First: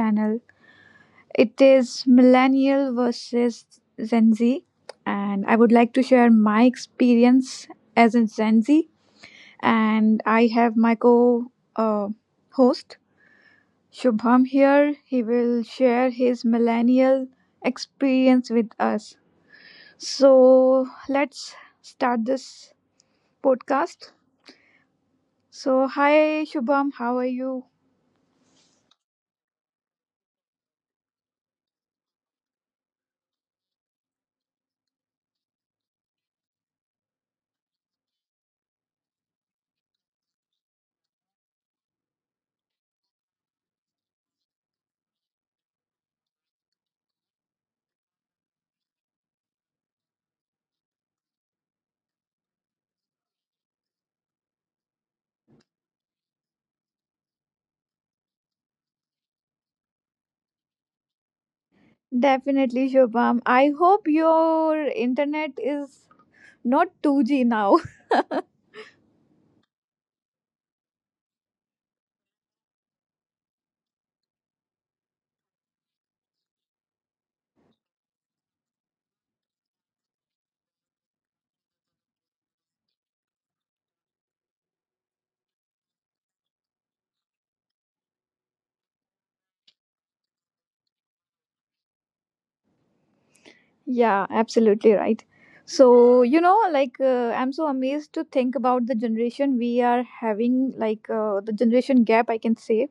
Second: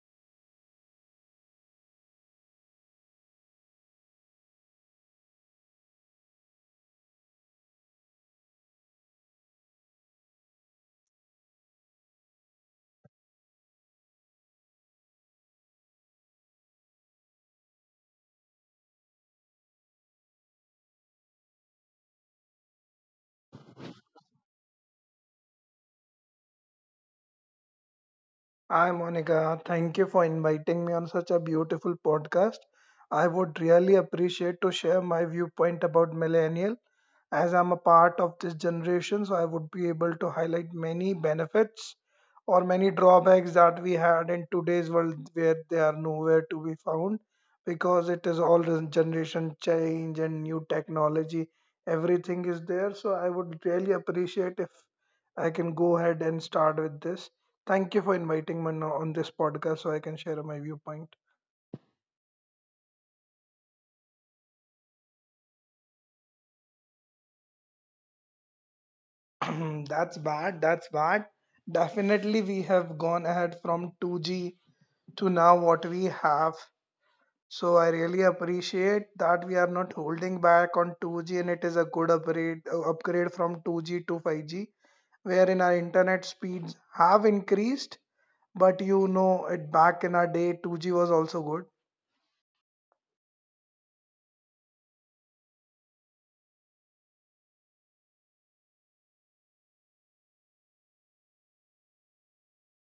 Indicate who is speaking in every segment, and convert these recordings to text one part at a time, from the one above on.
Speaker 1: channel. It is Millennial versus Gen Z, and I would like to share my experience as a Gen Z. And I have my co host Shubham here. He will share his millennial experience with us. So, let's start this podcast. So, hi, Shubham, how are you?
Speaker 2: Hi, Monica. Thank you for inviting me on such a beautiful podcast. I would really appreciate to share my viewpoint about millennial. As I'm a part of this generation, so I would be able to highlight many benefits or many drawbacks that we had in today's world where they are nowhere to be found because it is all the generation change and new technology. Everything is there. So I would really appreciate if I can go ahead and start with this. Thank you for inviting me on this podcast so I can share my viewpoint.
Speaker 1: Definitely, Shobham. I hope your internet is not 2G now.
Speaker 2: That's bad. That's bad. Definitely, we have gone ahead from 2G to now what we have. So I really appreciate that we are not holding back on 2G, and it is a good upgrade from 2G to 5G, wherein our internet speeds have increased. But it back in our day, 2G was also good.
Speaker 1: Yeah, absolutely right. So, you know, like, I'm so amazed to think about the generation we are having, like, the generation gap, I can say.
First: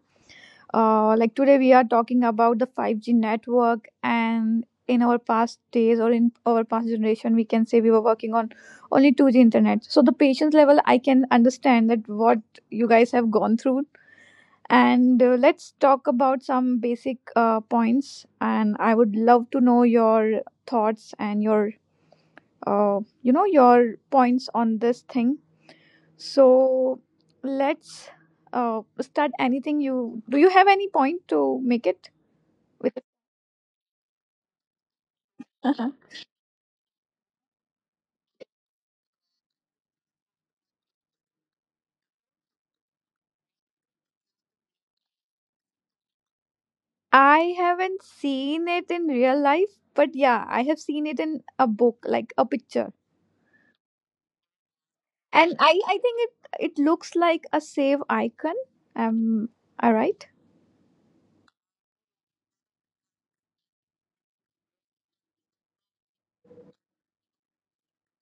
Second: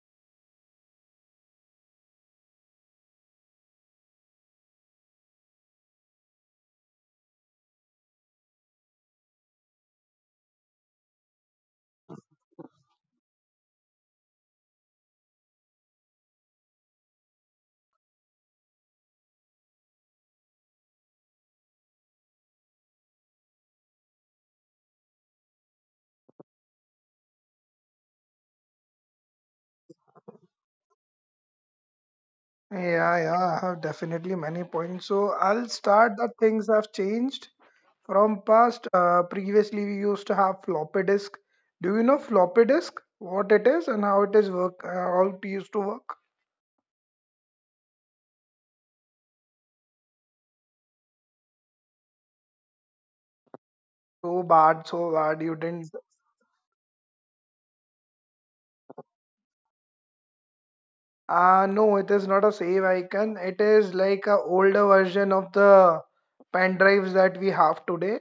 Speaker 1: Like, today we are talking about the 5G network, and in our past days or in our past generation, we can say we were working on only 2G internet. So, the patience level, I can understand that what you guys have gone through. And let's talk about some basic points. And I would love to know your thoughts and your, your points on this thing. So let's start. Anything you do? You have any point to make it? With
Speaker 2: Yeah, yeah, I have definitely many points. So I'll
Speaker 1: uh
Speaker 2: start that things have changed. From past, previously we used to have floppy disk. Do you know floppy disk? What it is and how it is work? How it used to work?
Speaker 1: I haven't seen it in real life, but yeah, I have seen it in a book, like a picture.
Speaker 2: So bad, so bad.
Speaker 1: And
Speaker 2: You
Speaker 1: I,
Speaker 2: didn't.
Speaker 1: I think it looks like a save icon. Am I right?
Speaker 2: No, it is not a save icon. It is like a older version of the pen drives that we have today,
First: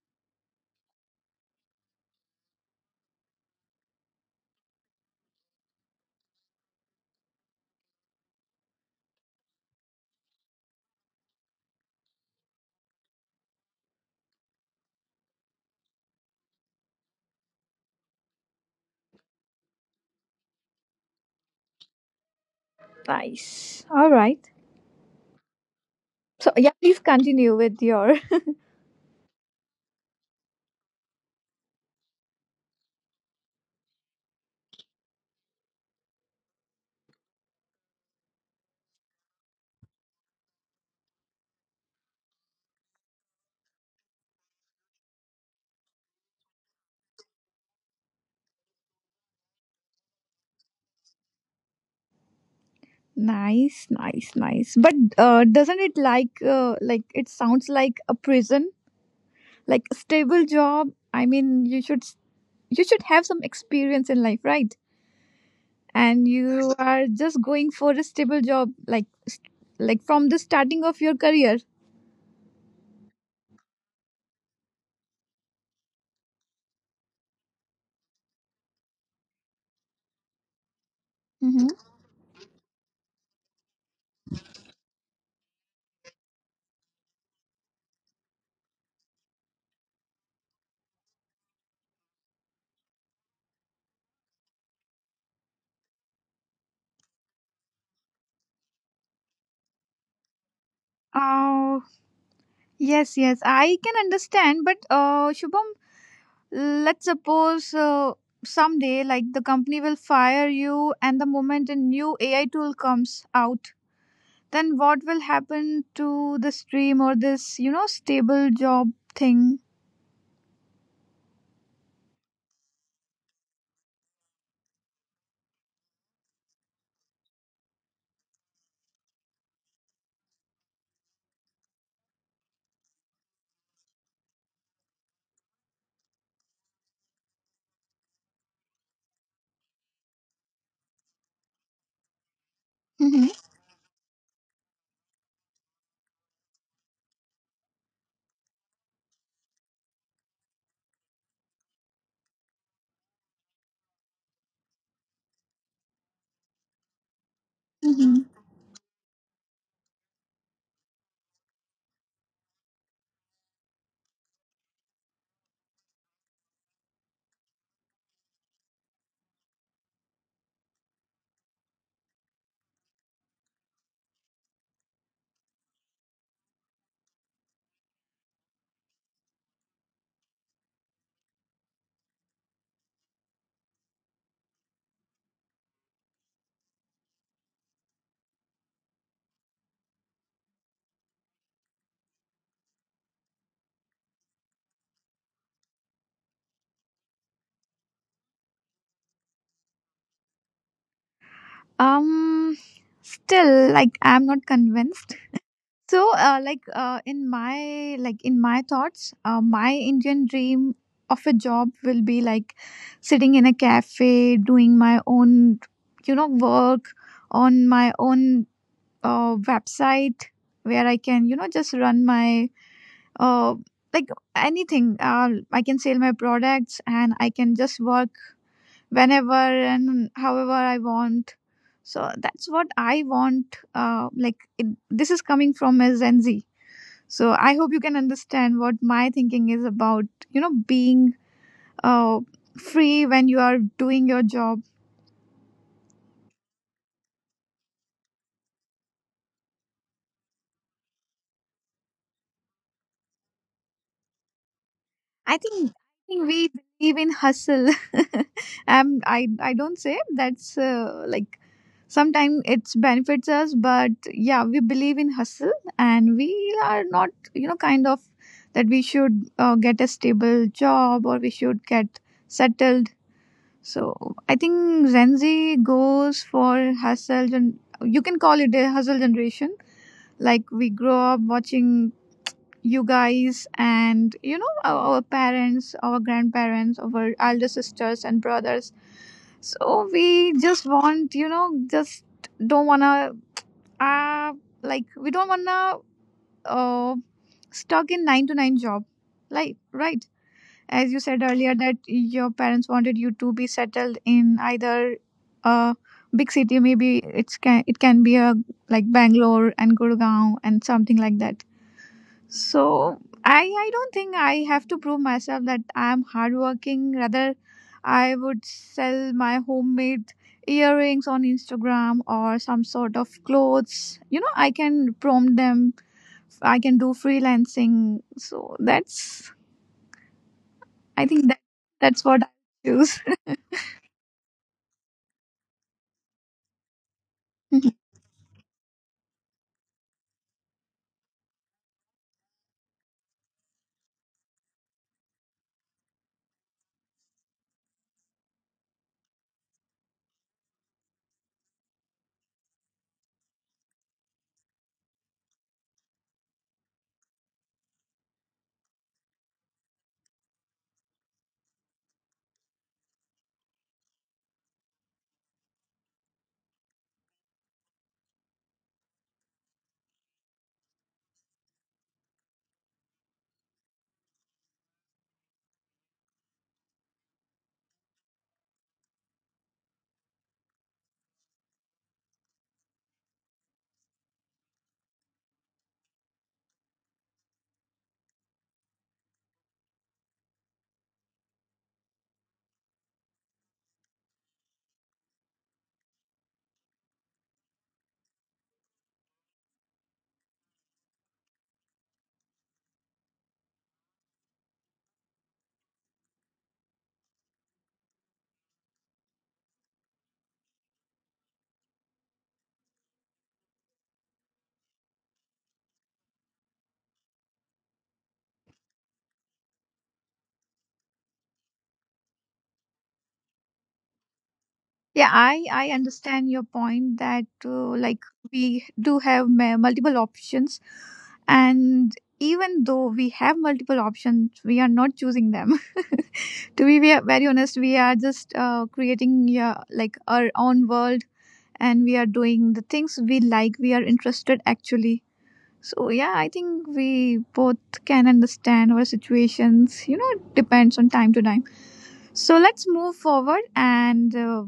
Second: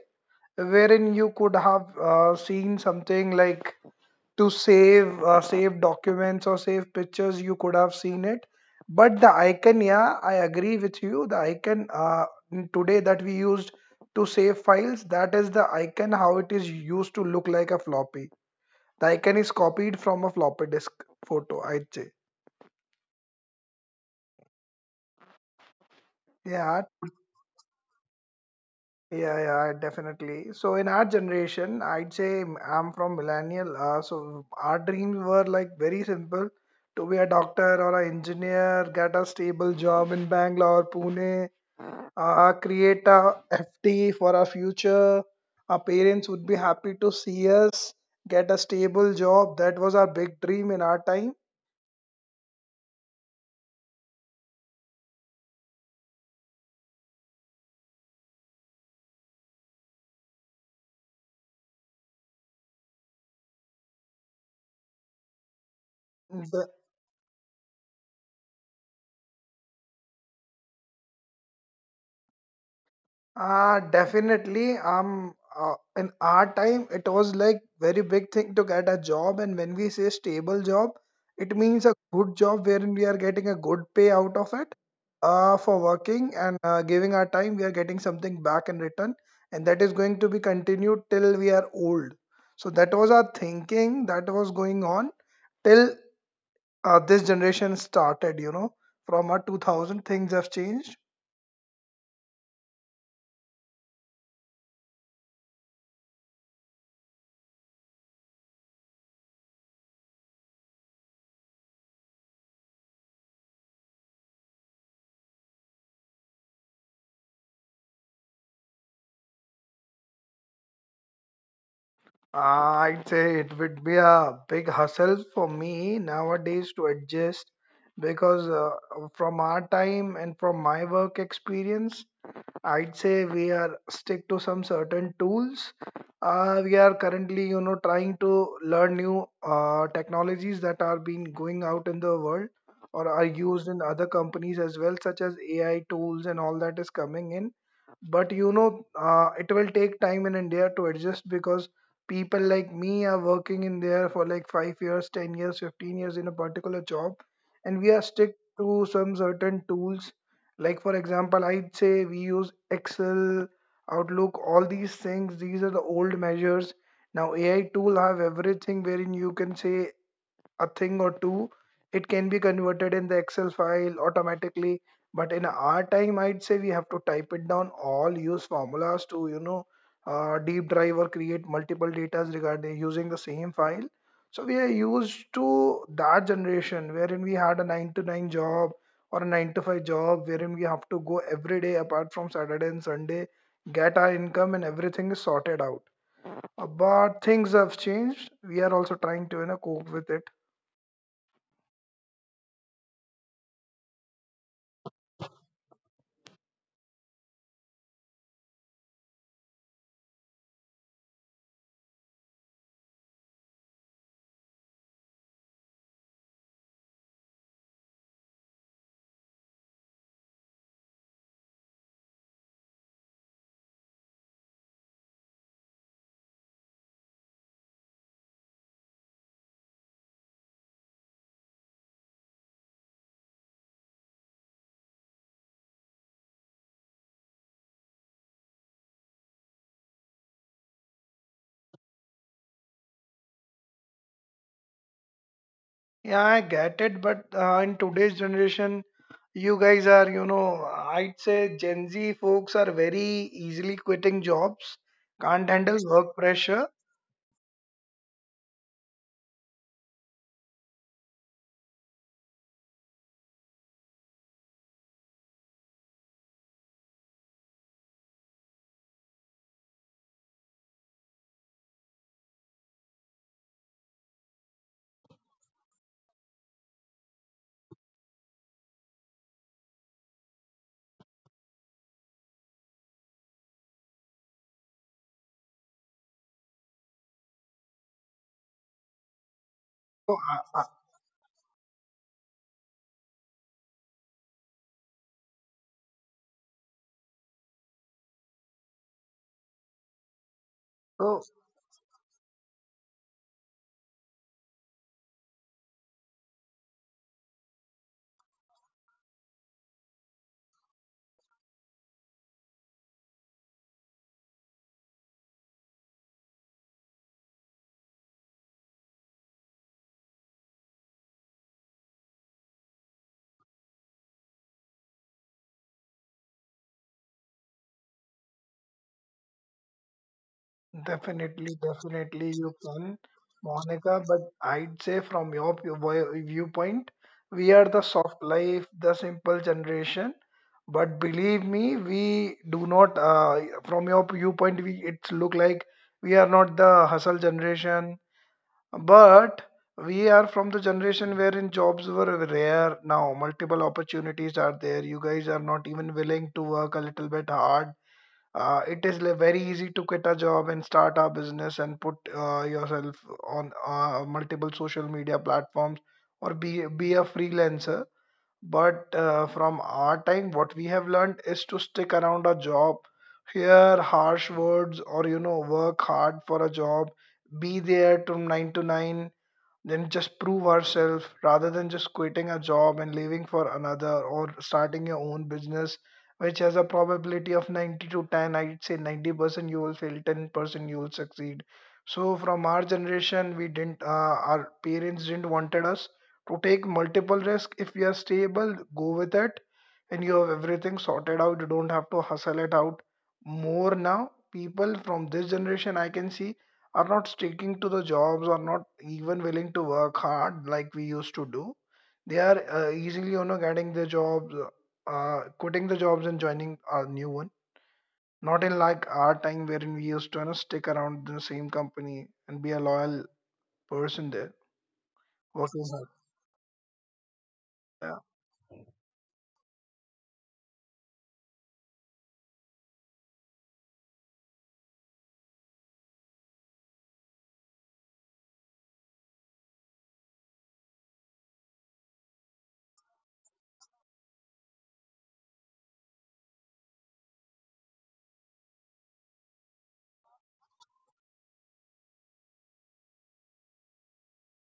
Speaker 2: wherein you could have seen something like to save documents or save pictures you could have seen it, but the icon, yeah, I agree with you. The icon today that we used to save files, that is the icon how it is used to look like a floppy. The icon is copied from a floppy disk photo, I'd say.
Speaker 1: Nice. All right. So yeah,
Speaker 2: Yeah.
Speaker 1: please continue with your.
Speaker 2: Yeah, yeah, definitely. So in our generation, I'd say I'm from millennial. So our dreams were like very simple, to be a doctor or an engineer, get a stable job in Bangalore, Pune, create a FT for our future. Our parents would be happy to see us get a stable job. That was our big dream in our time.
Speaker 1: Nice, nice, nice. But doesn't it like it sounds like a prison, like a stable job? I mean, you should have some experience in life, right? And you are just going for a stable job, like from the starting of your career.
Speaker 2: Definitely. In our time, it was like very big thing to get a job, and when we say stable job, it
Speaker 1: Mm-hmm.
Speaker 2: means a good job wherein we are getting a good pay out of it, for working and giving our time. We are getting something back in return, and that is going to be continued till we are old. So that was our thinking that was going on till this generation started. You know, from our 2000, things have changed.
Speaker 1: Oh yes, yes, I can understand. But Shubham, let's suppose someday, like the company will fire you, and the moment a new AI tool comes out, then what will happen to the stream or this, you know, stable job thing?
Speaker 2: I'd say it would be a big hustle for me nowadays to adjust because from our time and from my work experience, I'd say we are stick to some certain tools. We are currently, you know, trying to learn new technologies that are being going out in the world or are
Speaker 1: Mhm.
Speaker 2: used in other companies as well, such as AI tools and all that is coming in. But you know, it will take time in India to adjust because people like me are working in there for like 5 years, 10 years, 15 years in a particular job, and we are
Speaker 1: Mhm.
Speaker 2: stick to some certain tools. Like, for example, I'd say we use Excel, Outlook, all these things. These are the old measures. Now, AI tool have everything wherein you can say a thing or two, it can be converted in the excel file automatically. But in our time, I'd say we have to type it down all, use formulas to, you know, deep drive or create multiple datas regarding using the same file. So we are used to that generation wherein we had a 9 to 9 job or a 9 to 5 job wherein we have to go every day apart from Saturday and Sunday, get our income and everything is sorted out. But things have changed. We are also trying to, you know, cope with it.
Speaker 1: Um, still, like I'm not convinced. So, in my in my thoughts, my Indian dream of a job will be like sitting in a cafe, doing my own, you know, work on my own website where I can, you know, just run my uh, like anything. I can sell my products and I can just work whenever and however I want. So that's what I want. This is coming from a Gen Z, so I hope you can understand what my thinking is about, you know, being uh, free when you are doing your job.
Speaker 2: Yeah, I get it, but in today's generation, you guys are, you know, I'd say Gen Z folks are very easily quitting jobs,
Speaker 1: I
Speaker 2: can't
Speaker 1: think,
Speaker 2: handle
Speaker 1: I
Speaker 2: work
Speaker 1: think we
Speaker 2: pressure.
Speaker 1: believe in hustle. I don't say that's like sometimes it benefits us, but yeah, we believe in hustle, and we are not, you know, kind of that we should get a stable job or we should get settled. So I think Gen Z goes for hustle. You can call it a hustle generation. Like we grow up watching you guys and you know our parents, our grandparents, our elder sisters and brothers. So
Speaker 2: So,
Speaker 1: we
Speaker 2: uh, uh,
Speaker 1: just want you know just don't wanna uh like we don't wanna uh stuck in nine to nine job. Like right as you
Speaker 2: so
Speaker 1: said earlier that your parents wanted you to be settled in either a big city, maybe it can be a like Bangalore and Gurgaon and something like that. So i I don't think I have to prove myself that I am hardworking, rather I would sell my homemade earrings on Instagram or some sort of clothes, you know, I can prompt them, I can do freelancing, so that's. I think that
Speaker 2: definitely,
Speaker 1: that's what I
Speaker 2: definitely you can,
Speaker 1: choose.
Speaker 2: Monica, but I'd say from your viewpoint, we are
Speaker 1: Mhm.
Speaker 2: the soft life, the simple generation. But believe me, we do not, from your viewpoint, we, it's look like we are not the hustle generation. But we are from the generation wherein jobs were rare. Now multiple opportunities are there. You guys are not even willing to work a little bit hard. It is very easy to quit a job and start a business and put yourself on multiple social media platforms or be a freelancer. But from our time, what we have learned is to stick around a job, hear harsh words, or you know, work hard for a job, be there from nine to nine, then just prove ourselves rather than just quitting a job and leaving for another or starting your own business, which has a probability of 90 to 10. I'd say 90% you will fail, 10% you will succeed. So from our generation, we didn't, our parents didn't wanted us to take multiple risks. If we are stable, go with it, and you have everything sorted out. You don't have to hustle it out more. Now people from this generation, I can see, are not sticking to the jobs, are not even willing to work hard like we used to do. They are easily, you know, getting the jobs, quitting the jobs and joining a new one, not in like our time wherein we used to, you know, stick around the same company and be a loyal person there,
Speaker 1: Yeah, I
Speaker 2: working
Speaker 1: I
Speaker 2: hard.
Speaker 1: understand your point that uh,
Speaker 2: Yeah,
Speaker 1: like we do have multiple options, and even though we have multiple options, we are not choosing them. To be very honest, we are just creating yeah, like our own world, and we are doing the things we like. We are interested actually. So yeah, I think we both can understand our situations. You know, it depends on time to time. So let's move forward, and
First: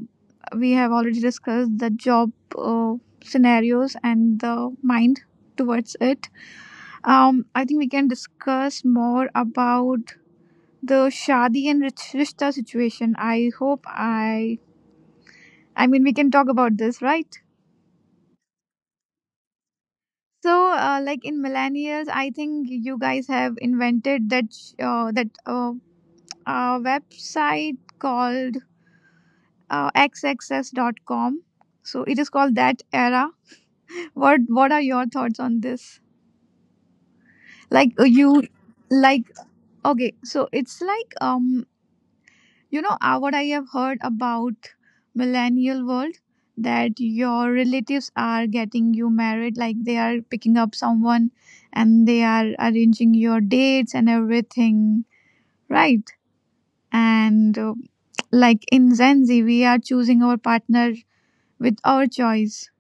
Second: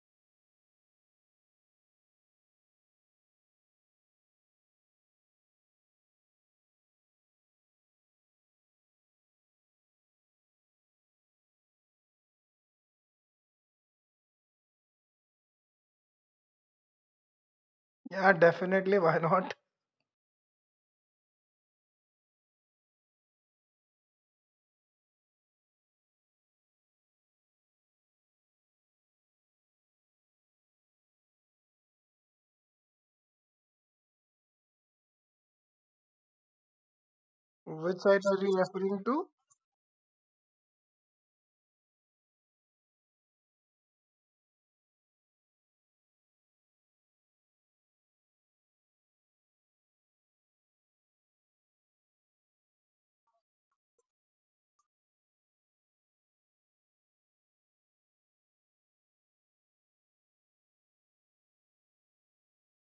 Speaker 1: we have already discussed the job scenarios and the mind towards it. I think we can discuss more about the Shadi and Rishta situation. I hope I. I mean, we can talk about this, right?
Speaker 2: yeah, definitely. Why not?
Speaker 1: So, in millennials, I think you guys have invented that website called xaccess.com. So it is called that era. What are your thoughts on this? Like
Speaker 2: Which site are you referring
Speaker 1: like
Speaker 2: to?
Speaker 1: okay, so it's like you know what I have heard about millennial world, that your relatives are getting you married, like they are picking up someone and they are arranging your dates and everything, right? And like in Gen Z, we are choosing our partner with our choice,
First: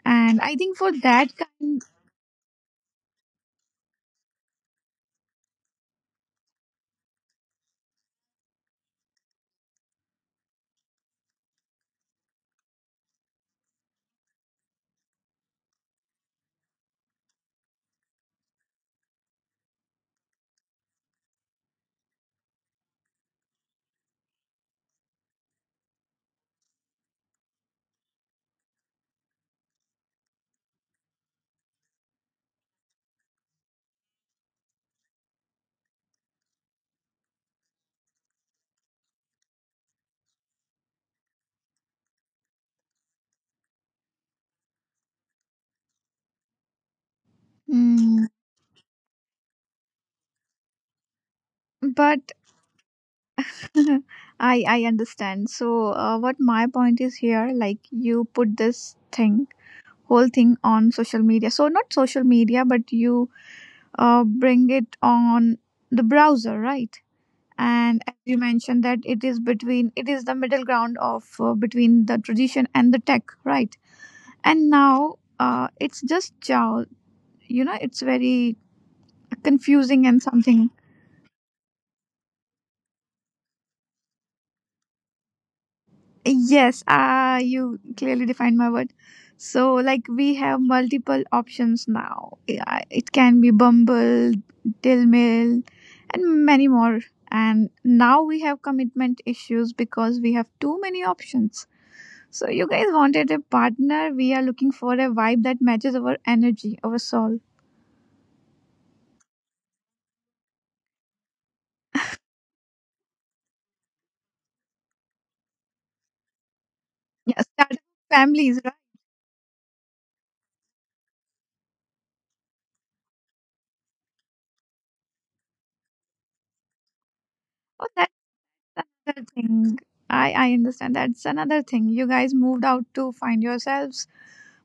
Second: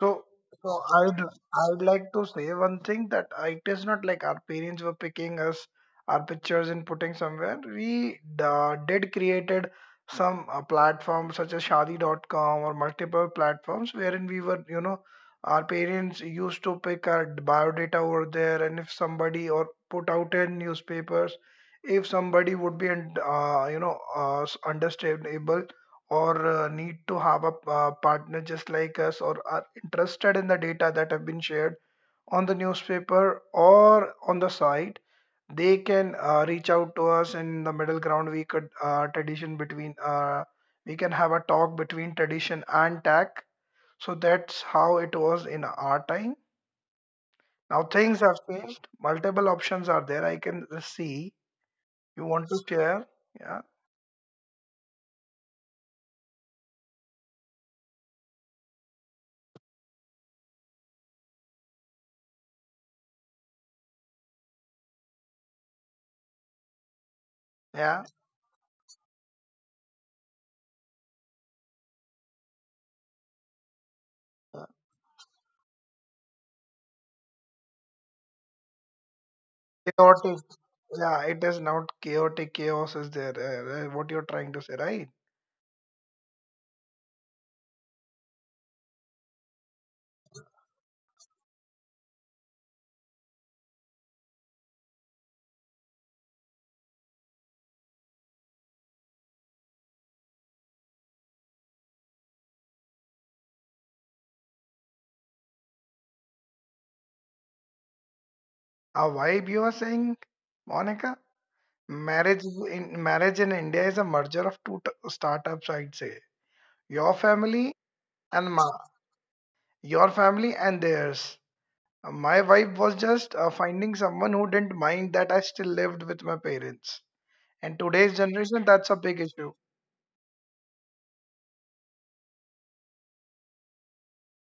Speaker 2: So,
Speaker 1: and I think
Speaker 2: so
Speaker 1: for
Speaker 2: I'd
Speaker 1: that
Speaker 2: I'd
Speaker 1: kind.
Speaker 2: like to say one thing that it is not like our parents were picking us, our pictures and putting somewhere. We did created some platforms such as Shadi.com or multiple platforms wherein we were, you know, our parents used to pick our biodata over there, and if somebody or put out in newspapers, if somebody would be and you know understandable or need to have a partner just like us, or are interested in the data that have been shared on the newspaper or on the site, they can reach out to us in the middle ground. We could tradition between we can have a talk between tradition and tech. So that's how it was in our time. Now things
Speaker 1: Hmm,
Speaker 2: have changed, multiple options are there, I can see. You
Speaker 1: but
Speaker 2: want to share? Yeah,
Speaker 1: I understand. So, what my point is here, like you put this thing, whole thing on social media. So not social media, but you bring it on the browser, right? And
Speaker 2: yeah.
Speaker 1: as you mentioned that it is the middle ground of between the tradition and the tech, right? And now it's just you know it's very
Speaker 2: Take
Speaker 1: confusing
Speaker 2: your
Speaker 1: and
Speaker 2: take.
Speaker 1: something.
Speaker 2: Yeah, it is not chaotic, chaos is there. What you're trying to say, right?
Speaker 1: Yes, you clearly defined my word. So, like, we have multiple options now. Yeah, it can be Bumble, Dill Mill, and many more. And now we have commitment issues because we have too many options. So, you guys wanted a partner. We are looking for a vibe that matches our energy, our soul.
Speaker 2: A vibe you are saying, Monica? Marriage in India is a merger of two startups, I'd say. Your
Speaker 1: Yes, that
Speaker 2: family and
Speaker 1: families, right?
Speaker 2: your family and theirs. My vibe was just finding someone who didn't mind that I still lived with my parents. And
Speaker 1: Oh, that's
Speaker 2: today's generation, that's a big
Speaker 1: another
Speaker 2: issue.
Speaker 1: thing. I understand. That's another thing. You guys moved out to find yourselves.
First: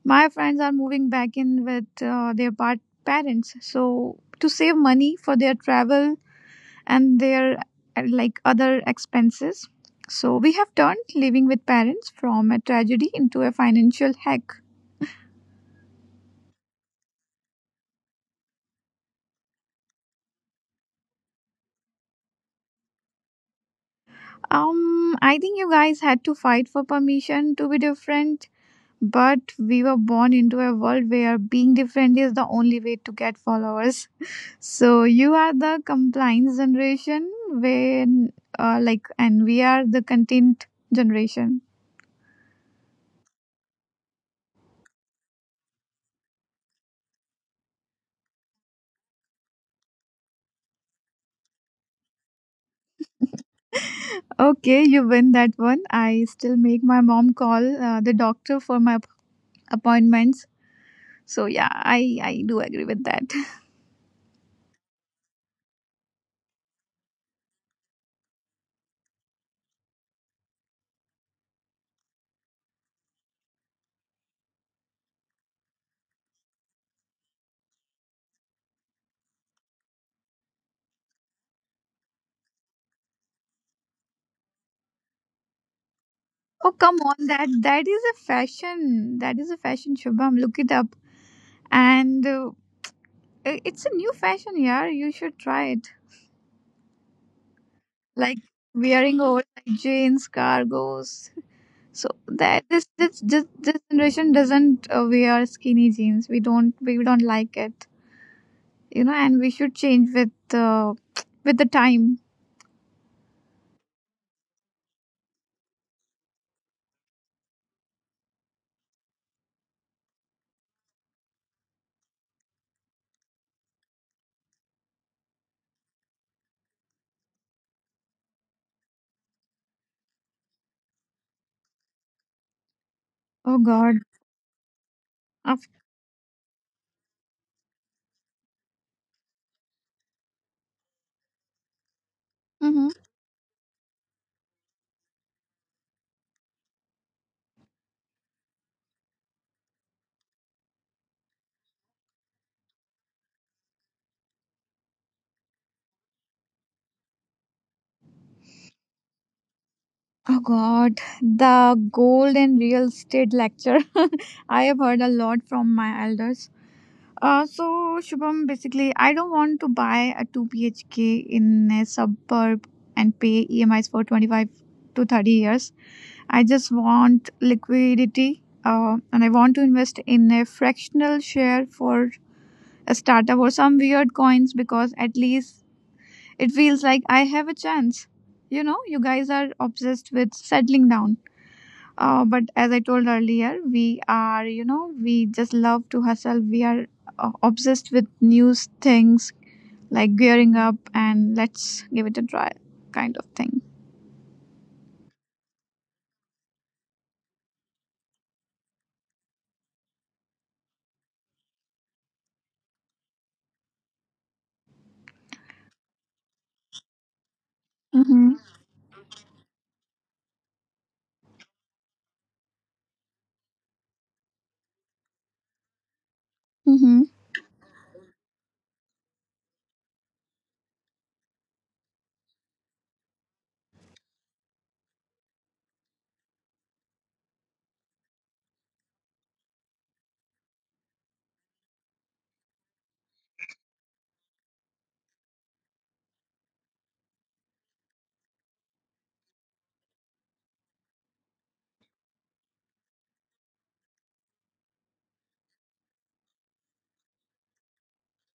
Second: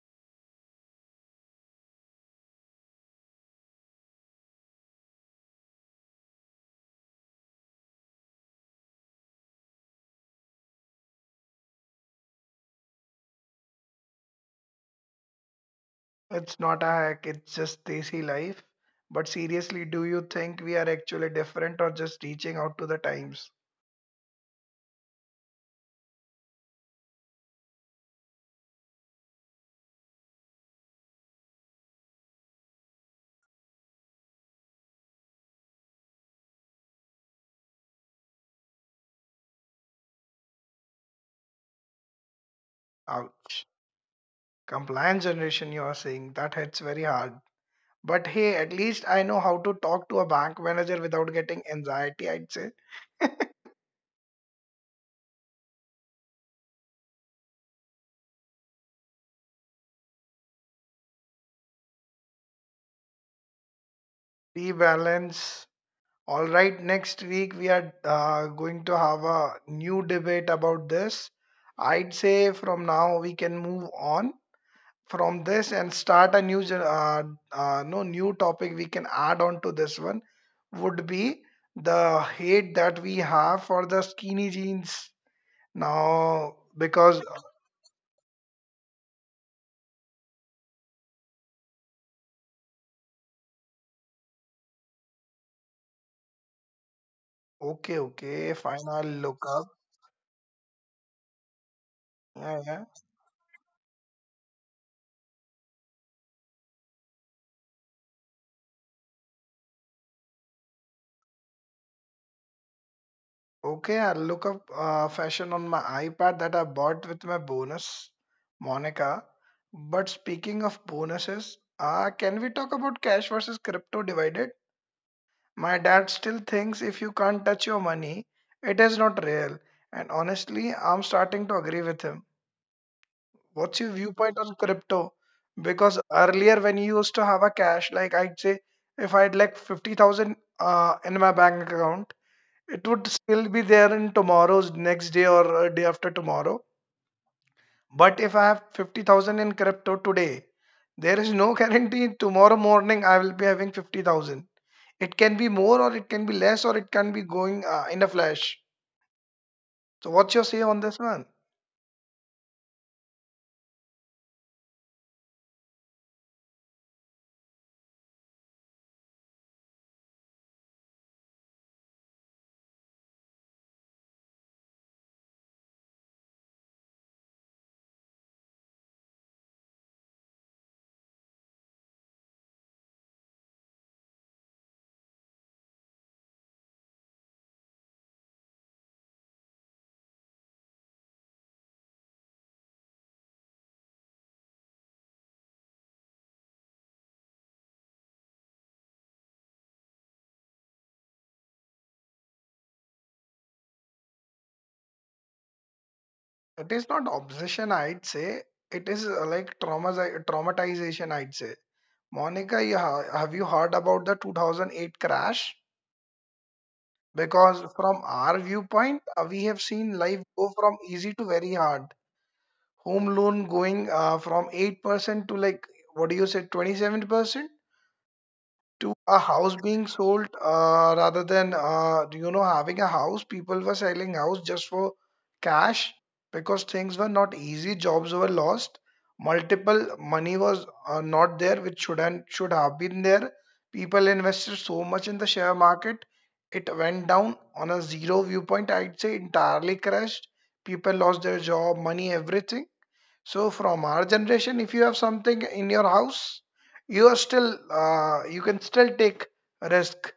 Speaker 1: My friends are moving back in with their parents, so to save money for their travel and their other expenses. So we have turned living with parents from a tragedy into a financial hack.
Speaker 2: It's not a hack, it's just desi life. But seriously, do you think we are actually different or just reaching out to the times?
Speaker 1: I think you guys had to fight for permission to be different. But we were born into a world where being different is the only way to get followers. So you are the compliance generation, when and we are the content generation.
Speaker 2: Ouch. Compliance generation, you are saying, that hits very hard. But hey, at least I know how to talk to a bank manager without getting anxiety, I'd say.
Speaker 1: Okay, you win that one. I still make my mom call the doctor for my appointments. So yeah, I do agree with that.
Speaker 2: Rebalance. All right, next week we are going to have a new debate about this. I'd say from now we can move on from this and start a new gen- no new topic we can add on to this one would be the hate that we have for the skinny jeans. Now,
Speaker 1: Oh come
Speaker 2: because
Speaker 1: on, that is a fashion. That is a fashion, Shubham. Look it up. And it's a new fashion, yeah. You should try it.
Speaker 2: okay,
Speaker 1: Like
Speaker 2: okay, fine. I'll
Speaker 1: wearing
Speaker 2: look up.
Speaker 1: oversized jeans, cargos. So
Speaker 2: Yeah,
Speaker 1: that
Speaker 2: yeah.
Speaker 1: this generation doesn't wear skinny jeans. We don't like it, you know. And we should change with the time.
Speaker 2: Okay, I'll look up fashion on my iPad that I bought with my bonus, Monica. But speaking of bonuses, can we talk about cash versus crypto divided? My dad still thinks if you can't touch your money, it is not real. And honestly, I'm starting to agree with him.
Speaker 1: Oh
Speaker 2: What's your
Speaker 1: God.
Speaker 2: viewpoint on crypto?
Speaker 1: Af-
Speaker 2: Because earlier when you used to have a cash, like I'd say if I had like 50,000 in my bank account, it
Speaker 1: Mhm.
Speaker 2: would still be there in tomorrow's next day or day after tomorrow. But if I have 50,000 in crypto today, there is no guarantee tomorrow morning I will be having 50,000. It can be more or it can be less or it can be going in a flash. So what's your say on this one?
Speaker 1: Oh God, the gold and real estate lecture. I have heard a lot from my elders. So Shubham, basically, I don't want to buy a two BHK in a suburb and pay EMIs for 25 to 30 years. I just want liquidity and I want to invest in a fractional share for a startup or some weird coins because at least it feels like I have a chance. You know, you guys are obsessed with settling down. But as I told earlier, we are, you know, we just love to hustle. We are obsessed with new things, like gearing up and let's give it a try kind of thing.
Speaker 2: It is not obsession, I'd say. It is like trauma, traumatization, I'd say. Monica, you ha have you heard about the 2008 crash? Because from our viewpoint, we have seen
Speaker 1: Mm-hmm.
Speaker 2: life go from easy to very hard. Home loan going from 8% to like, what do you say, 27%?
Speaker 1: Mm-hmm.
Speaker 2: To a house being sold rather than having a house, people were selling house just for cash, because things were not easy, jobs were lost, multiple money was not there, which should and should have been there. People invested so much in the share market, it went down on a zero viewpoint, I'd say, entirely crashed. People lost their job, money, everything. So from our generation, if you have something in your house, you are still you can still take risk.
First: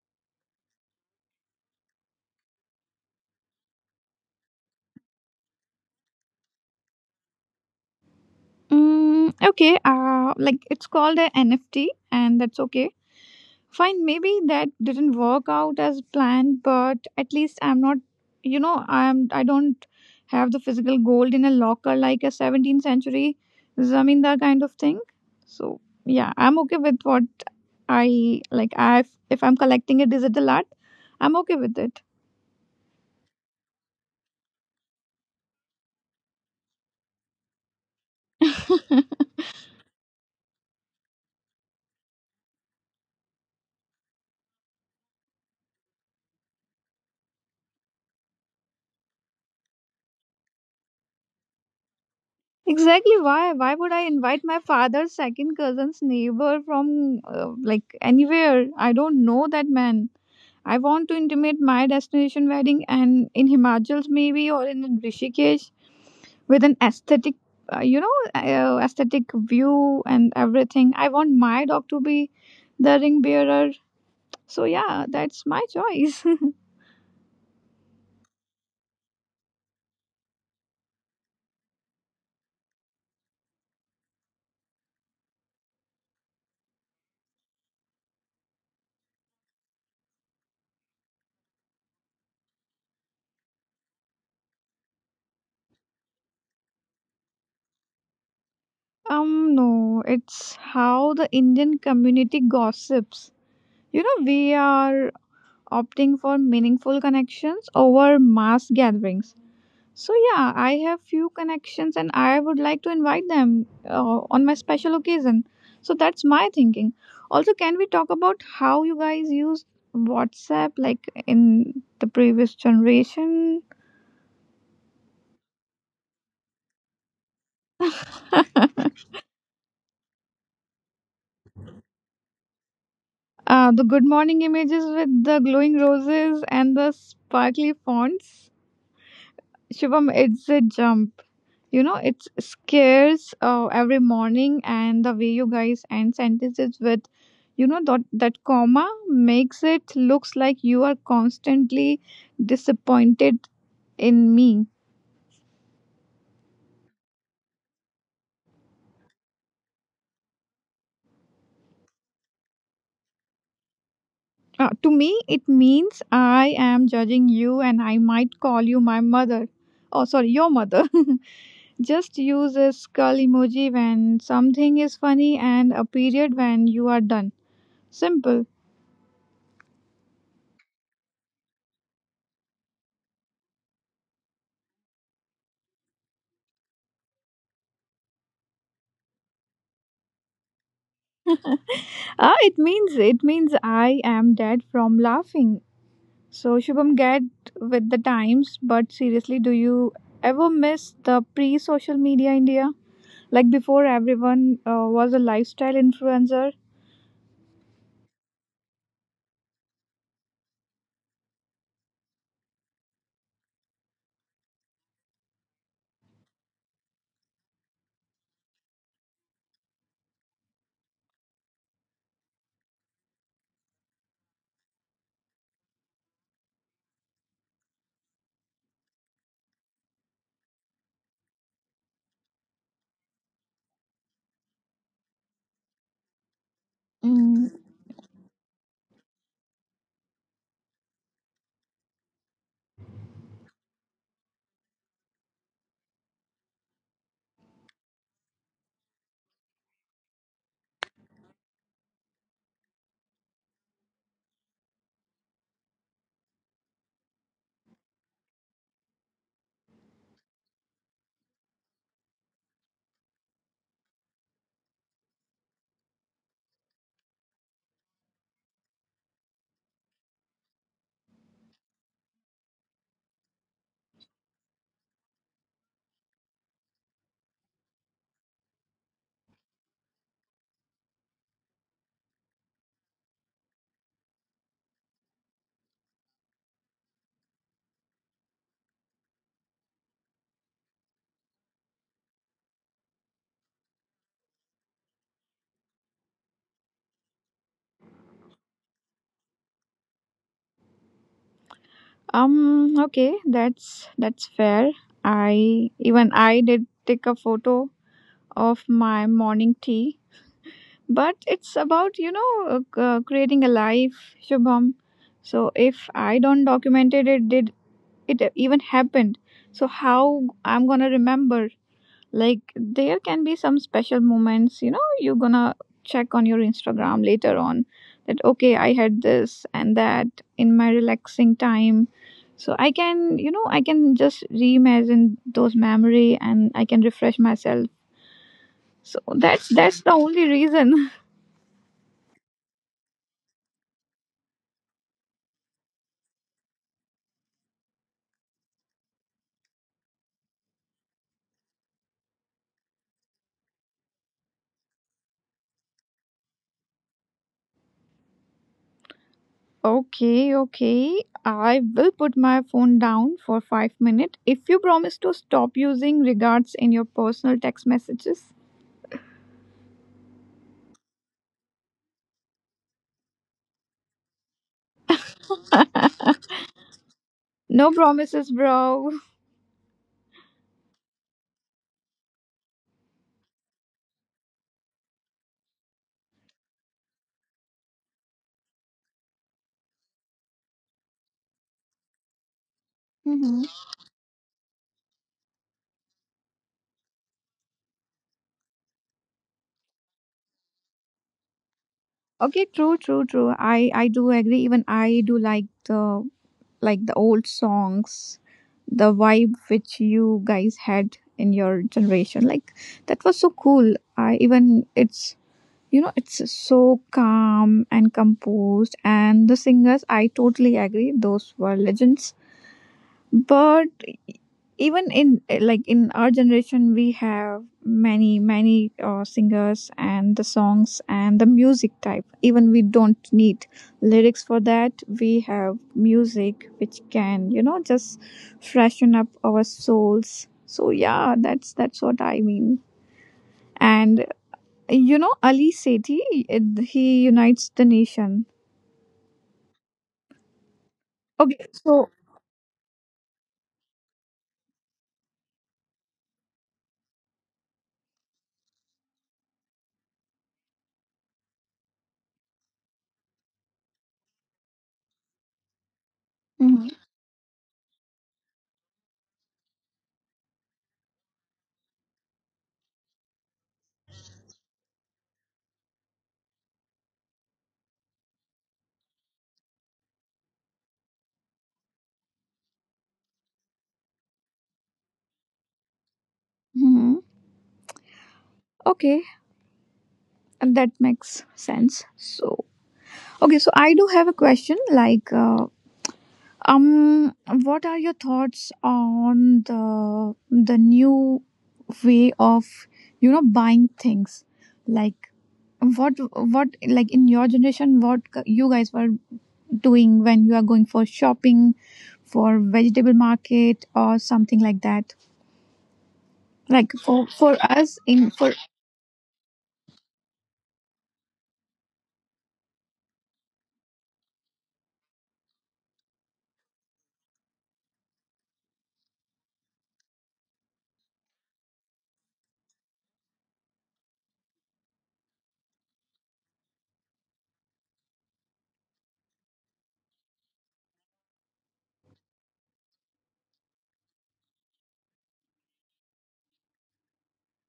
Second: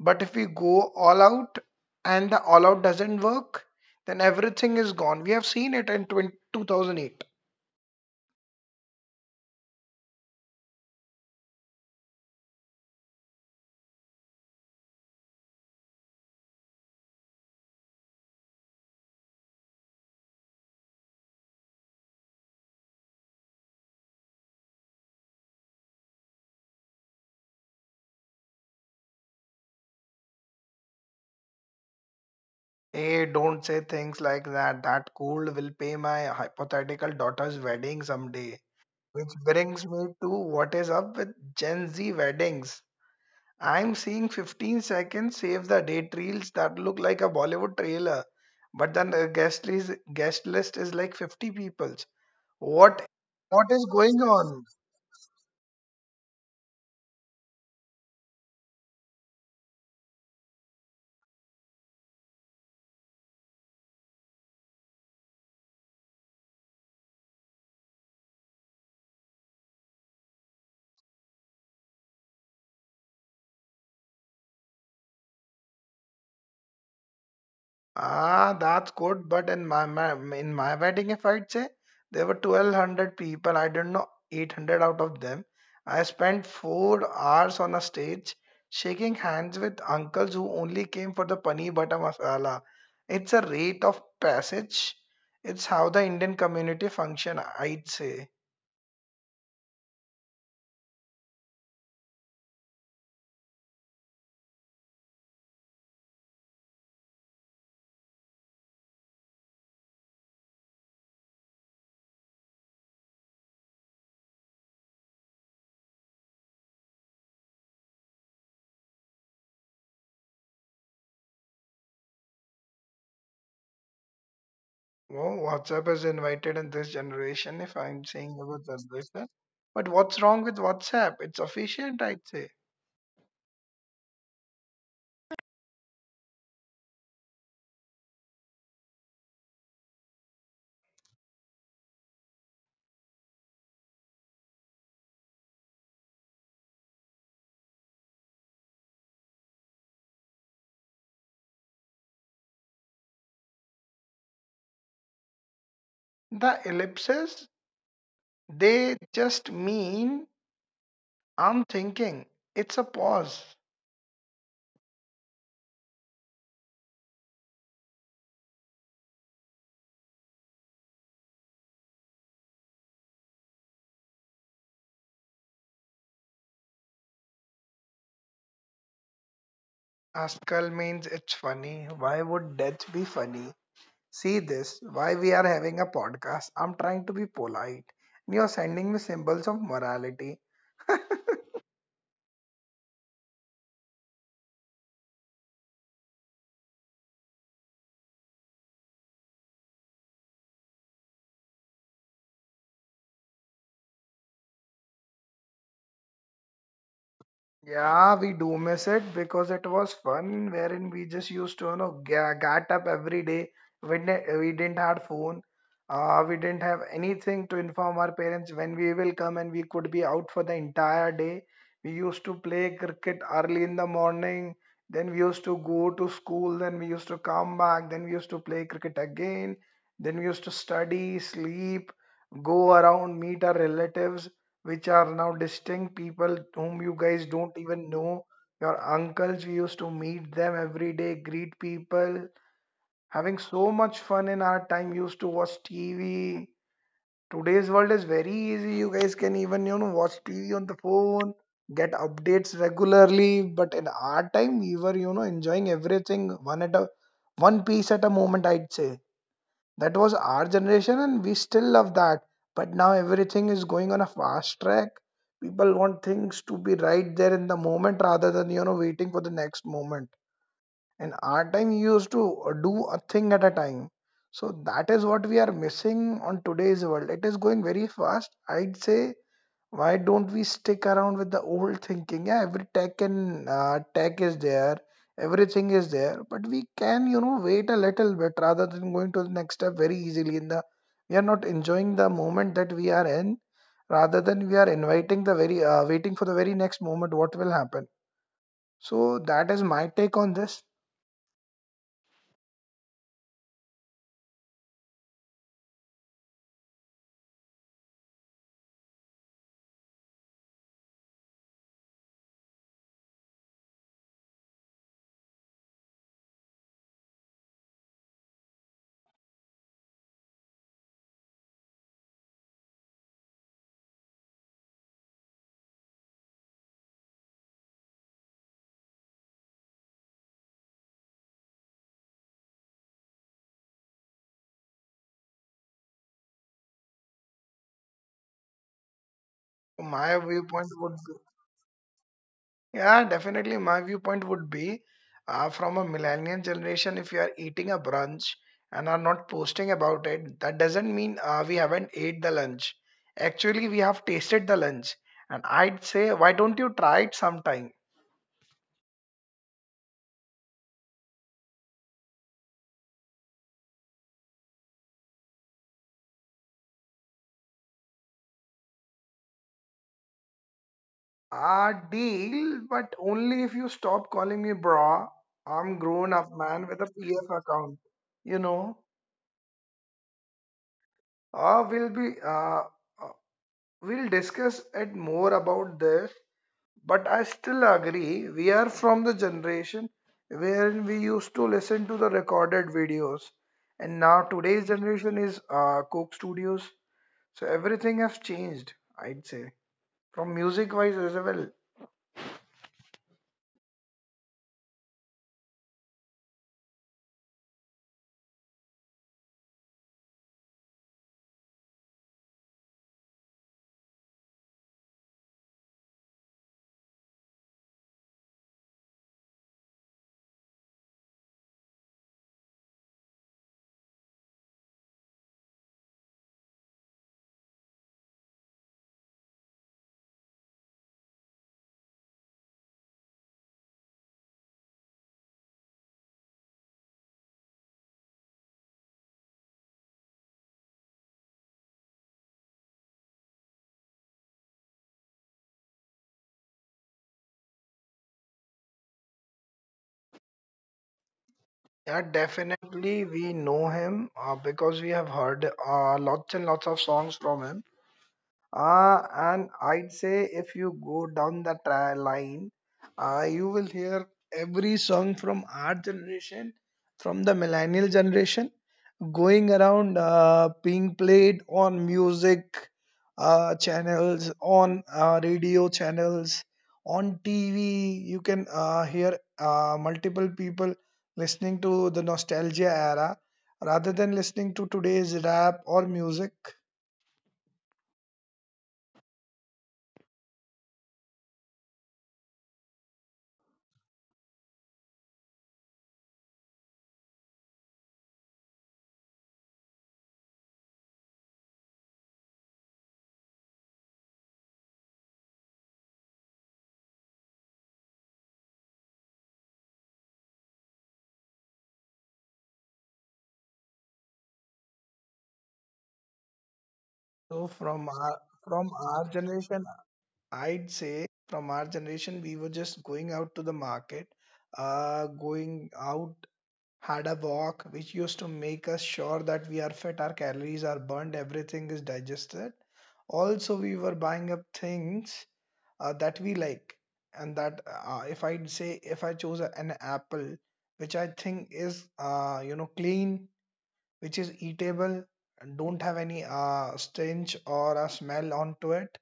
Speaker 2: But if we go all out and the all out doesn't work, then everything is gone. We have seen it in 2008.
Speaker 1: Mm, okay, like it's called a NFT, and that's okay. Fine, maybe that didn't work out as planned, but at least I'm not, you know, I don't have the physical gold in a locker like a 17th century zamindar kind of thing. So yeah, I'm okay with what I like. I if I'm collecting a digital art, I'm okay with it.
Speaker 2: Hey, don't say things like that. That cold will pay my hypothetical daughter's wedding someday. Which brings me to what is up with Gen Z weddings. I'm seeing 15 seconds save the date reels that look like a Bollywood trailer, but then the guest list is like 50 people's. What
Speaker 1: Exactly why?
Speaker 2: what
Speaker 1: Why
Speaker 2: is
Speaker 1: would I
Speaker 2: going
Speaker 1: invite my
Speaker 2: on?
Speaker 1: father's second cousin's neighbor from anywhere? I don't know that man. I want to intimate my destination wedding and in Himachals maybe or in Rishikesh with an aesthetic, aesthetic view and everything. I want my dog to be the ring bearer. So yeah, that's my choice.
Speaker 2: Ah, that's good. But in my wedding, if I'd say there were 1,200 people. I don't know 800 out of them. I spent 4 hours on a stage shaking hands with uncles who only came for the paneer butter masala. It's a rite of passage. It's how the Indian community function, I'd say.
Speaker 1: Um, no, it's how the Indian community gossips. You know, we are opting for meaningful connections over mass gatherings. So yeah, I have few connections and I would like to invite them on my special occasion. So that's my thinking. Also, can we talk about how you guys use WhatsApp like in the previous generation?
Speaker 2: Oh, WhatsApp is invited in this generation, if I'm saying about this. But what's wrong with WhatsApp? It's efficient, I'd say.
Speaker 1: The good morning images with the glowing roses and the sparkly fonts. Shubham, it's a jump. You know, it scares every morning, and the way you guys end sentences with, you know, that comma makes it looks like you are constantly disappointed in me.
Speaker 2: The ellipses, they just mean I'm thinking. It's a pause.
Speaker 1: To me, it means I am judging you, and I might call you my mother. Oh, sorry, your mother. Just use a skull emoji when something is funny, and a period when you are done. Simple.
Speaker 2: Askal means it's funny. Why would death be funny? See this. Why we are having a podcast? I'm trying to be polite. You're sending me symbols of morality.
Speaker 1: Ah, it means I am dead from laughing. So, Shubham, get with the times. But seriously, do you ever miss the pre social media India? Like before, everyone was a lifestyle influencer.
Speaker 2: Yeah, we do miss it because it was fun, wherein we just used to, you know, get up every day. We didn't have phone. We didn't have anything to inform our parents when we will come, and we could be out for the entire day. We used to play cricket early in the morning. Then we used to go to school. Then we used to come back. Then we used to play cricket again. Then we used to study, sleep, go around, meet our relatives, which are now distinct people whom you guys don't
Speaker 1: Mm,
Speaker 2: even know. Your uncles, we used to meet them every day, greet people, having so much fun in our time. Used to watch TV. Today's world is very easy. You guys can even, you know, watch TV on the phone, get updates regularly. But in our time, we were, you know, enjoying everything one piece at a moment, I'd say. That was our generation and we still love that, but now everything is going on a fast track. People want things to be right there in the moment rather than, you know, waiting for the next moment. In our time, you used to do a thing at a time. So that is what we are missing on today's world. It is going very fast, I'd say. Why don't we stick around with the old thinking? Yeah, every tech and tech is there, everything is there, but we can, you know, wait a little bit rather than going to the next step very easily. In the, we are not enjoying the moment that we are in, rather than we are inviting the very waiting for the very next moment, what will happen. So that is my take on this.
Speaker 1: Okay, that's fair. I did take a photo of my morning tea, but it's about creating a life, Shubham. So if I don't documented it, did it even happened? So how I'm gonna remember? Like there can be some special moments, you know, you're gonna check on your Instagram later on that okay, I had this and that in my relaxing time. So I can, you know, I can just reimagine those memory and I can refresh myself. So
Speaker 2: My
Speaker 1: that's
Speaker 2: viewpoint
Speaker 1: that's the
Speaker 2: would
Speaker 1: only reason.
Speaker 2: Yeah, definitely. My viewpoint would be from a millennial generation, if you are eating a brunch and are not posting about it, that doesn't mean we haven't ate the lunch. Actually, we have tasted the lunch. And I'd say, why don't you try it sometime?
Speaker 1: Okay, okay. I will put my phone down for 5 minutes if you promise to stop using regards in your personal text messages.
Speaker 2: Ah, deal, but only if you stop calling me bra. I'm grown up man with a PF account. You
Speaker 1: No
Speaker 2: know,
Speaker 1: promises, bro.
Speaker 2: uh, we'll be uh, uh, we'll discuss it more about this. But I still agree, we are from the generation wherein we used to listen to the recorded videos, and now today's generation is Coke Studios. So everything has changed, I'd say, from music wise as well.
Speaker 1: Okay, true, true, true. I do agree. Even I do like the old songs, the vibe which you guys had in your generation. Like that was so cool. I even it's, you know, it's so calm and composed, and the singers. I totally agree. Those were legends. But even like in our generation we have many singers and the songs and the music type, even we don't need lyrics for that. We have music which can, you know, just freshen up our souls. So yeah, that's what I mean. And, you know, Ali Sethi, he unites the nation.
Speaker 2: Yeah,
Speaker 1: Okay, so
Speaker 2: definitely we know him because we have heard lots and lots of songs from him. And I'd say if you go down the line, you will hear every song from our generation, from the
Speaker 1: mhm.
Speaker 2: millennial generation, going around being played on music channels, on radio channels, on TV. You can hear multiple people listening to the nostalgia era rather than listening to today's rap or music.
Speaker 1: Mhm. Okay, and that makes sense. So okay, so I do have a question, like um what are your thoughts on the new way of, you know, buying things. Like what, what in your generation, what you guys were doing when you are going for shopping, for vegetable market or something like that.
Speaker 2: So
Speaker 1: Like
Speaker 2: from
Speaker 1: for
Speaker 2: our
Speaker 1: for
Speaker 2: from
Speaker 1: us in
Speaker 2: our
Speaker 1: for
Speaker 2: generation, I'd say from our generation, we were just going out to the market, going out, had a walk, which used to make us sure that we are fit, our calories are burned, everything is digested. Also, we were buying up things that we like, and that if I'd say if I chose an apple, which I think is clean, which is eatable and don't have any stench or a smell onto it.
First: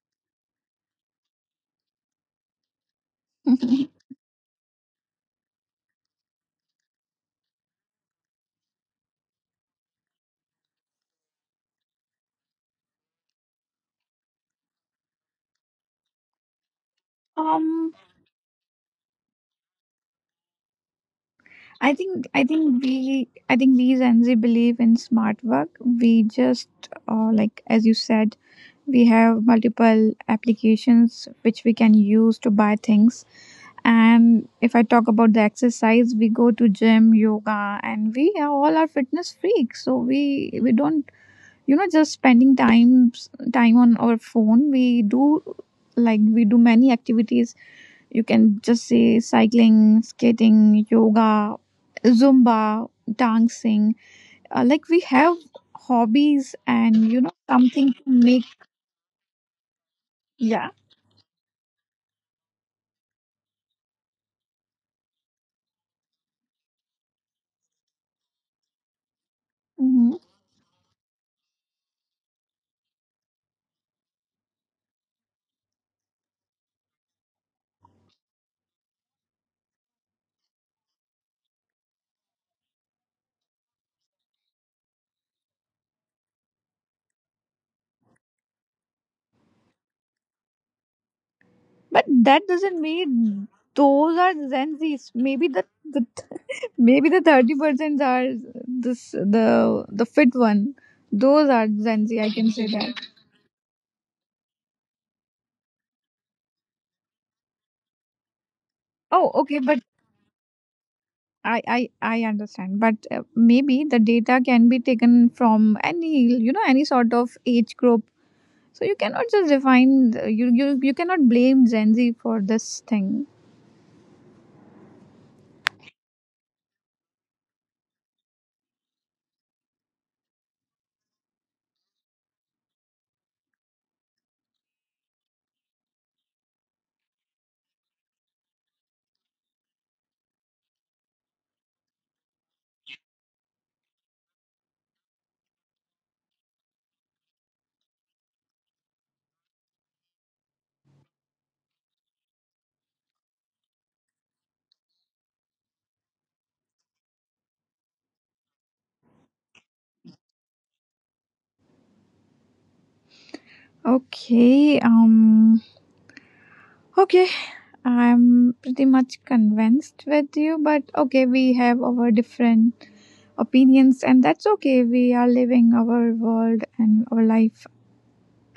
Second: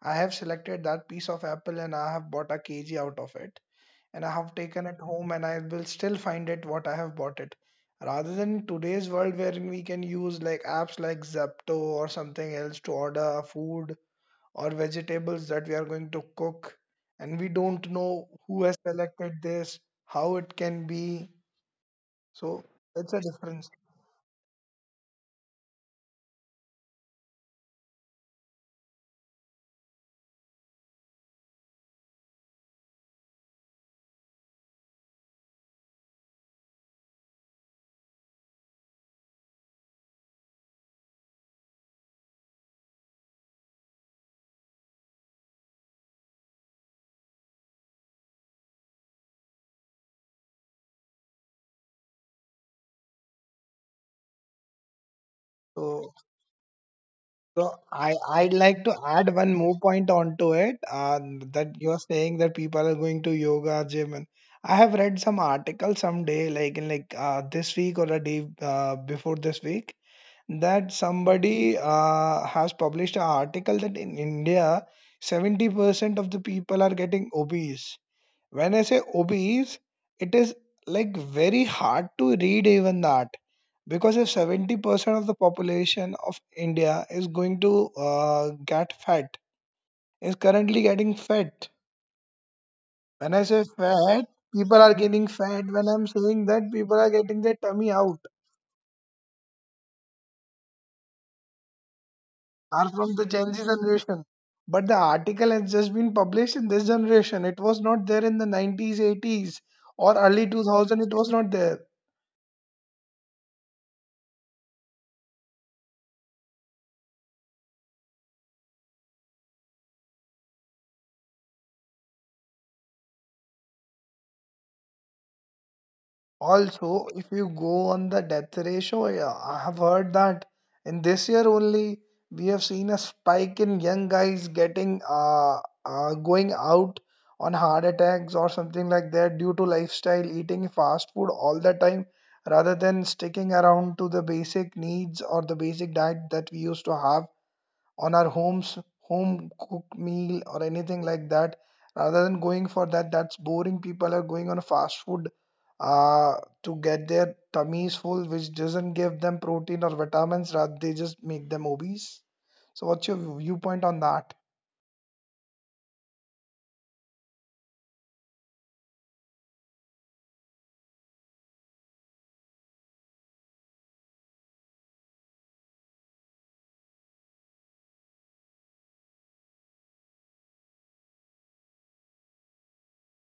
Speaker 2: I have selected that piece of apple and I have bought a kg out of it, and I have taken it home and I will still find it what I have bought it. Rather than today's world wherein we can use like apps like Zepto or something else to order food or vegetables that we are going to cook, and we don't know
Speaker 1: um
Speaker 2: who has selected this, how it can be.
Speaker 1: I
Speaker 2: So
Speaker 1: think,
Speaker 2: it's a difference.
Speaker 1: we, I think we Gen Z believe in smart work. We just like as you said, we have multiple applications which we can use to buy things. And if I talk about the exercise, we go to gym, yoga, and we are all are fitness freaks. So we don't, you know, just spending time on our phone. We do many activities. You can just say cycling, skating, yoga, Zumba, dancing. Like we
Speaker 2: So
Speaker 1: have hobbies,
Speaker 2: So
Speaker 1: and
Speaker 2: I
Speaker 1: you know,
Speaker 2: I'd like
Speaker 1: something
Speaker 2: to
Speaker 1: to
Speaker 2: add
Speaker 1: make.
Speaker 2: one more point onto it,
Speaker 1: Yeah.
Speaker 2: that you're saying that people are going to yoga gym, and I have read some article someday like in like this week or a day before this week, that
Speaker 1: Hmm.
Speaker 2: somebody has published an article that in India 70% of the people are getting obese. When I say obese, it is like very hard to read even that, because if 70% of the population of India is going to get fat, is currently getting fat.
Speaker 1: But
Speaker 2: When
Speaker 1: that
Speaker 2: I say
Speaker 1: doesn't
Speaker 2: fat,
Speaker 1: mean
Speaker 2: people are
Speaker 1: those
Speaker 2: getting
Speaker 1: are
Speaker 2: fat.
Speaker 1: Gen
Speaker 2: When
Speaker 1: Zs.
Speaker 2: I'm
Speaker 1: Maybe
Speaker 2: saying
Speaker 1: the,
Speaker 2: that, people
Speaker 1: the
Speaker 2: are getting their tummy
Speaker 1: maybe the
Speaker 2: out,
Speaker 1: 30% are this the fit one. Those are
Speaker 2: are
Speaker 1: Gen Z.
Speaker 2: from
Speaker 1: I
Speaker 2: the
Speaker 1: can
Speaker 2: Gen
Speaker 1: say
Speaker 2: Z
Speaker 1: that.
Speaker 2: generation. But the article has just been published in this generation. It was not there in the 90s, 80s, or
Speaker 1: Oh,
Speaker 2: early
Speaker 1: okay, but
Speaker 2: 2000. It was not there.
Speaker 1: I understand, but maybe the data can be taken from any, you know, any sort of age group. So you cannot just define you cannot blame Gen Z for this thing.
Speaker 2: Also, if you go on the death ratio, yeah, I have heard that in this year only we have seen a spike in young guys getting going out on heart attacks or something like that due to lifestyle, eating fast food all the time, rather than sticking around to the basic needs or the basic diet that we used to have on our homes, home cooked meal or anything like that. Rather than going for that, that's boring, people are going on a fast food uh, to get their tummies full, which doesn't give them protein or vitamins, rather they just make them obese. So what's your viewpoint on that?
Speaker 1: Okay, okay, I'm pretty much convinced with you, but okay, we have our different opinions, and that's okay. We are living our world and our life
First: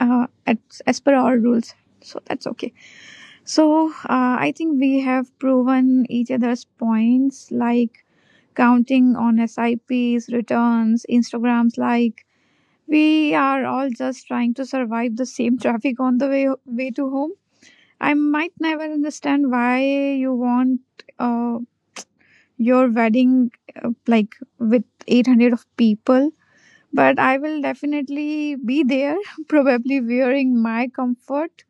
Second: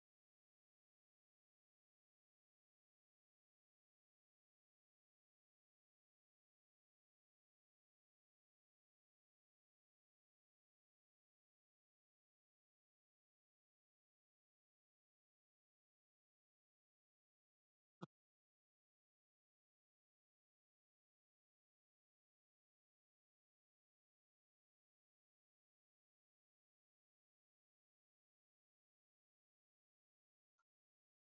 Speaker 1: uh, as, as per our rules, so that's okay. So I think we have proven each other's points, like counting on SIPs, returns, Instagrams. Like we are all just trying to survive the same traffic on the way to home. I might never understand why you want uh, your wedding like with 800 of people, but I will definitely be there, probably wearing my comfort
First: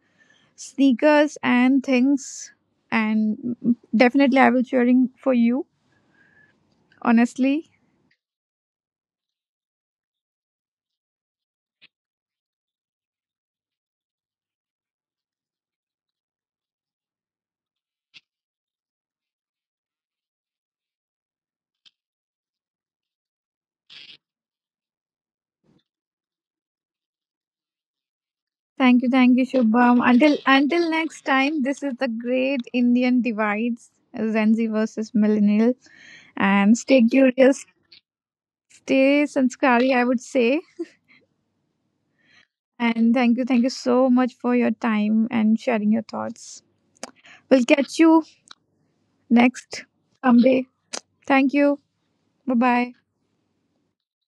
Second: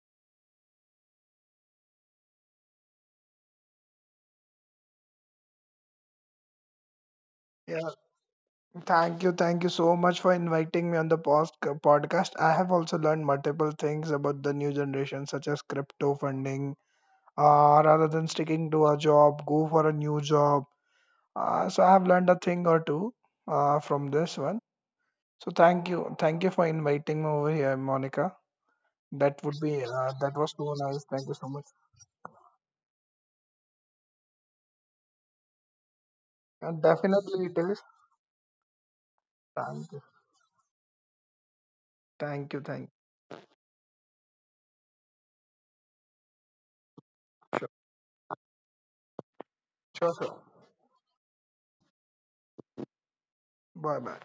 Speaker 1: sneakers and things, and definitely I will cheering for you, honestly.
Speaker 2: Yeah, thank you, thank you so much for inviting me on the podcast. I have also learned multiple things about the new generation, such as crypto funding, rather than sticking to a job, go for a new job. So I have learned a thing or two from this one. So thank you for inviting me over here, Monica.
Speaker 1: Thank you,
Speaker 2: That would be
Speaker 1: Shubham. until
Speaker 2: that was so
Speaker 1: until
Speaker 2: nice.
Speaker 1: next
Speaker 2: Thank you so
Speaker 1: time,
Speaker 2: much.
Speaker 1: this is the Great Indian Divides, Gen Z versus millennial. And
Speaker 2: And
Speaker 1: stay
Speaker 2: definitely it
Speaker 1: curious,
Speaker 2: is.
Speaker 1: stay sanskari,
Speaker 2: Thank
Speaker 1: I
Speaker 2: you,
Speaker 1: would say.
Speaker 2: thank you, thank
Speaker 1: And thank you, so much for your time and sharing your thoughts.
Speaker 2: you.
Speaker 1: We'll
Speaker 2: Sure,
Speaker 1: catch you next
Speaker 2: sure, sure.
Speaker 1: someday. Thank you. Bye bye.
Speaker 2: Bye, bye.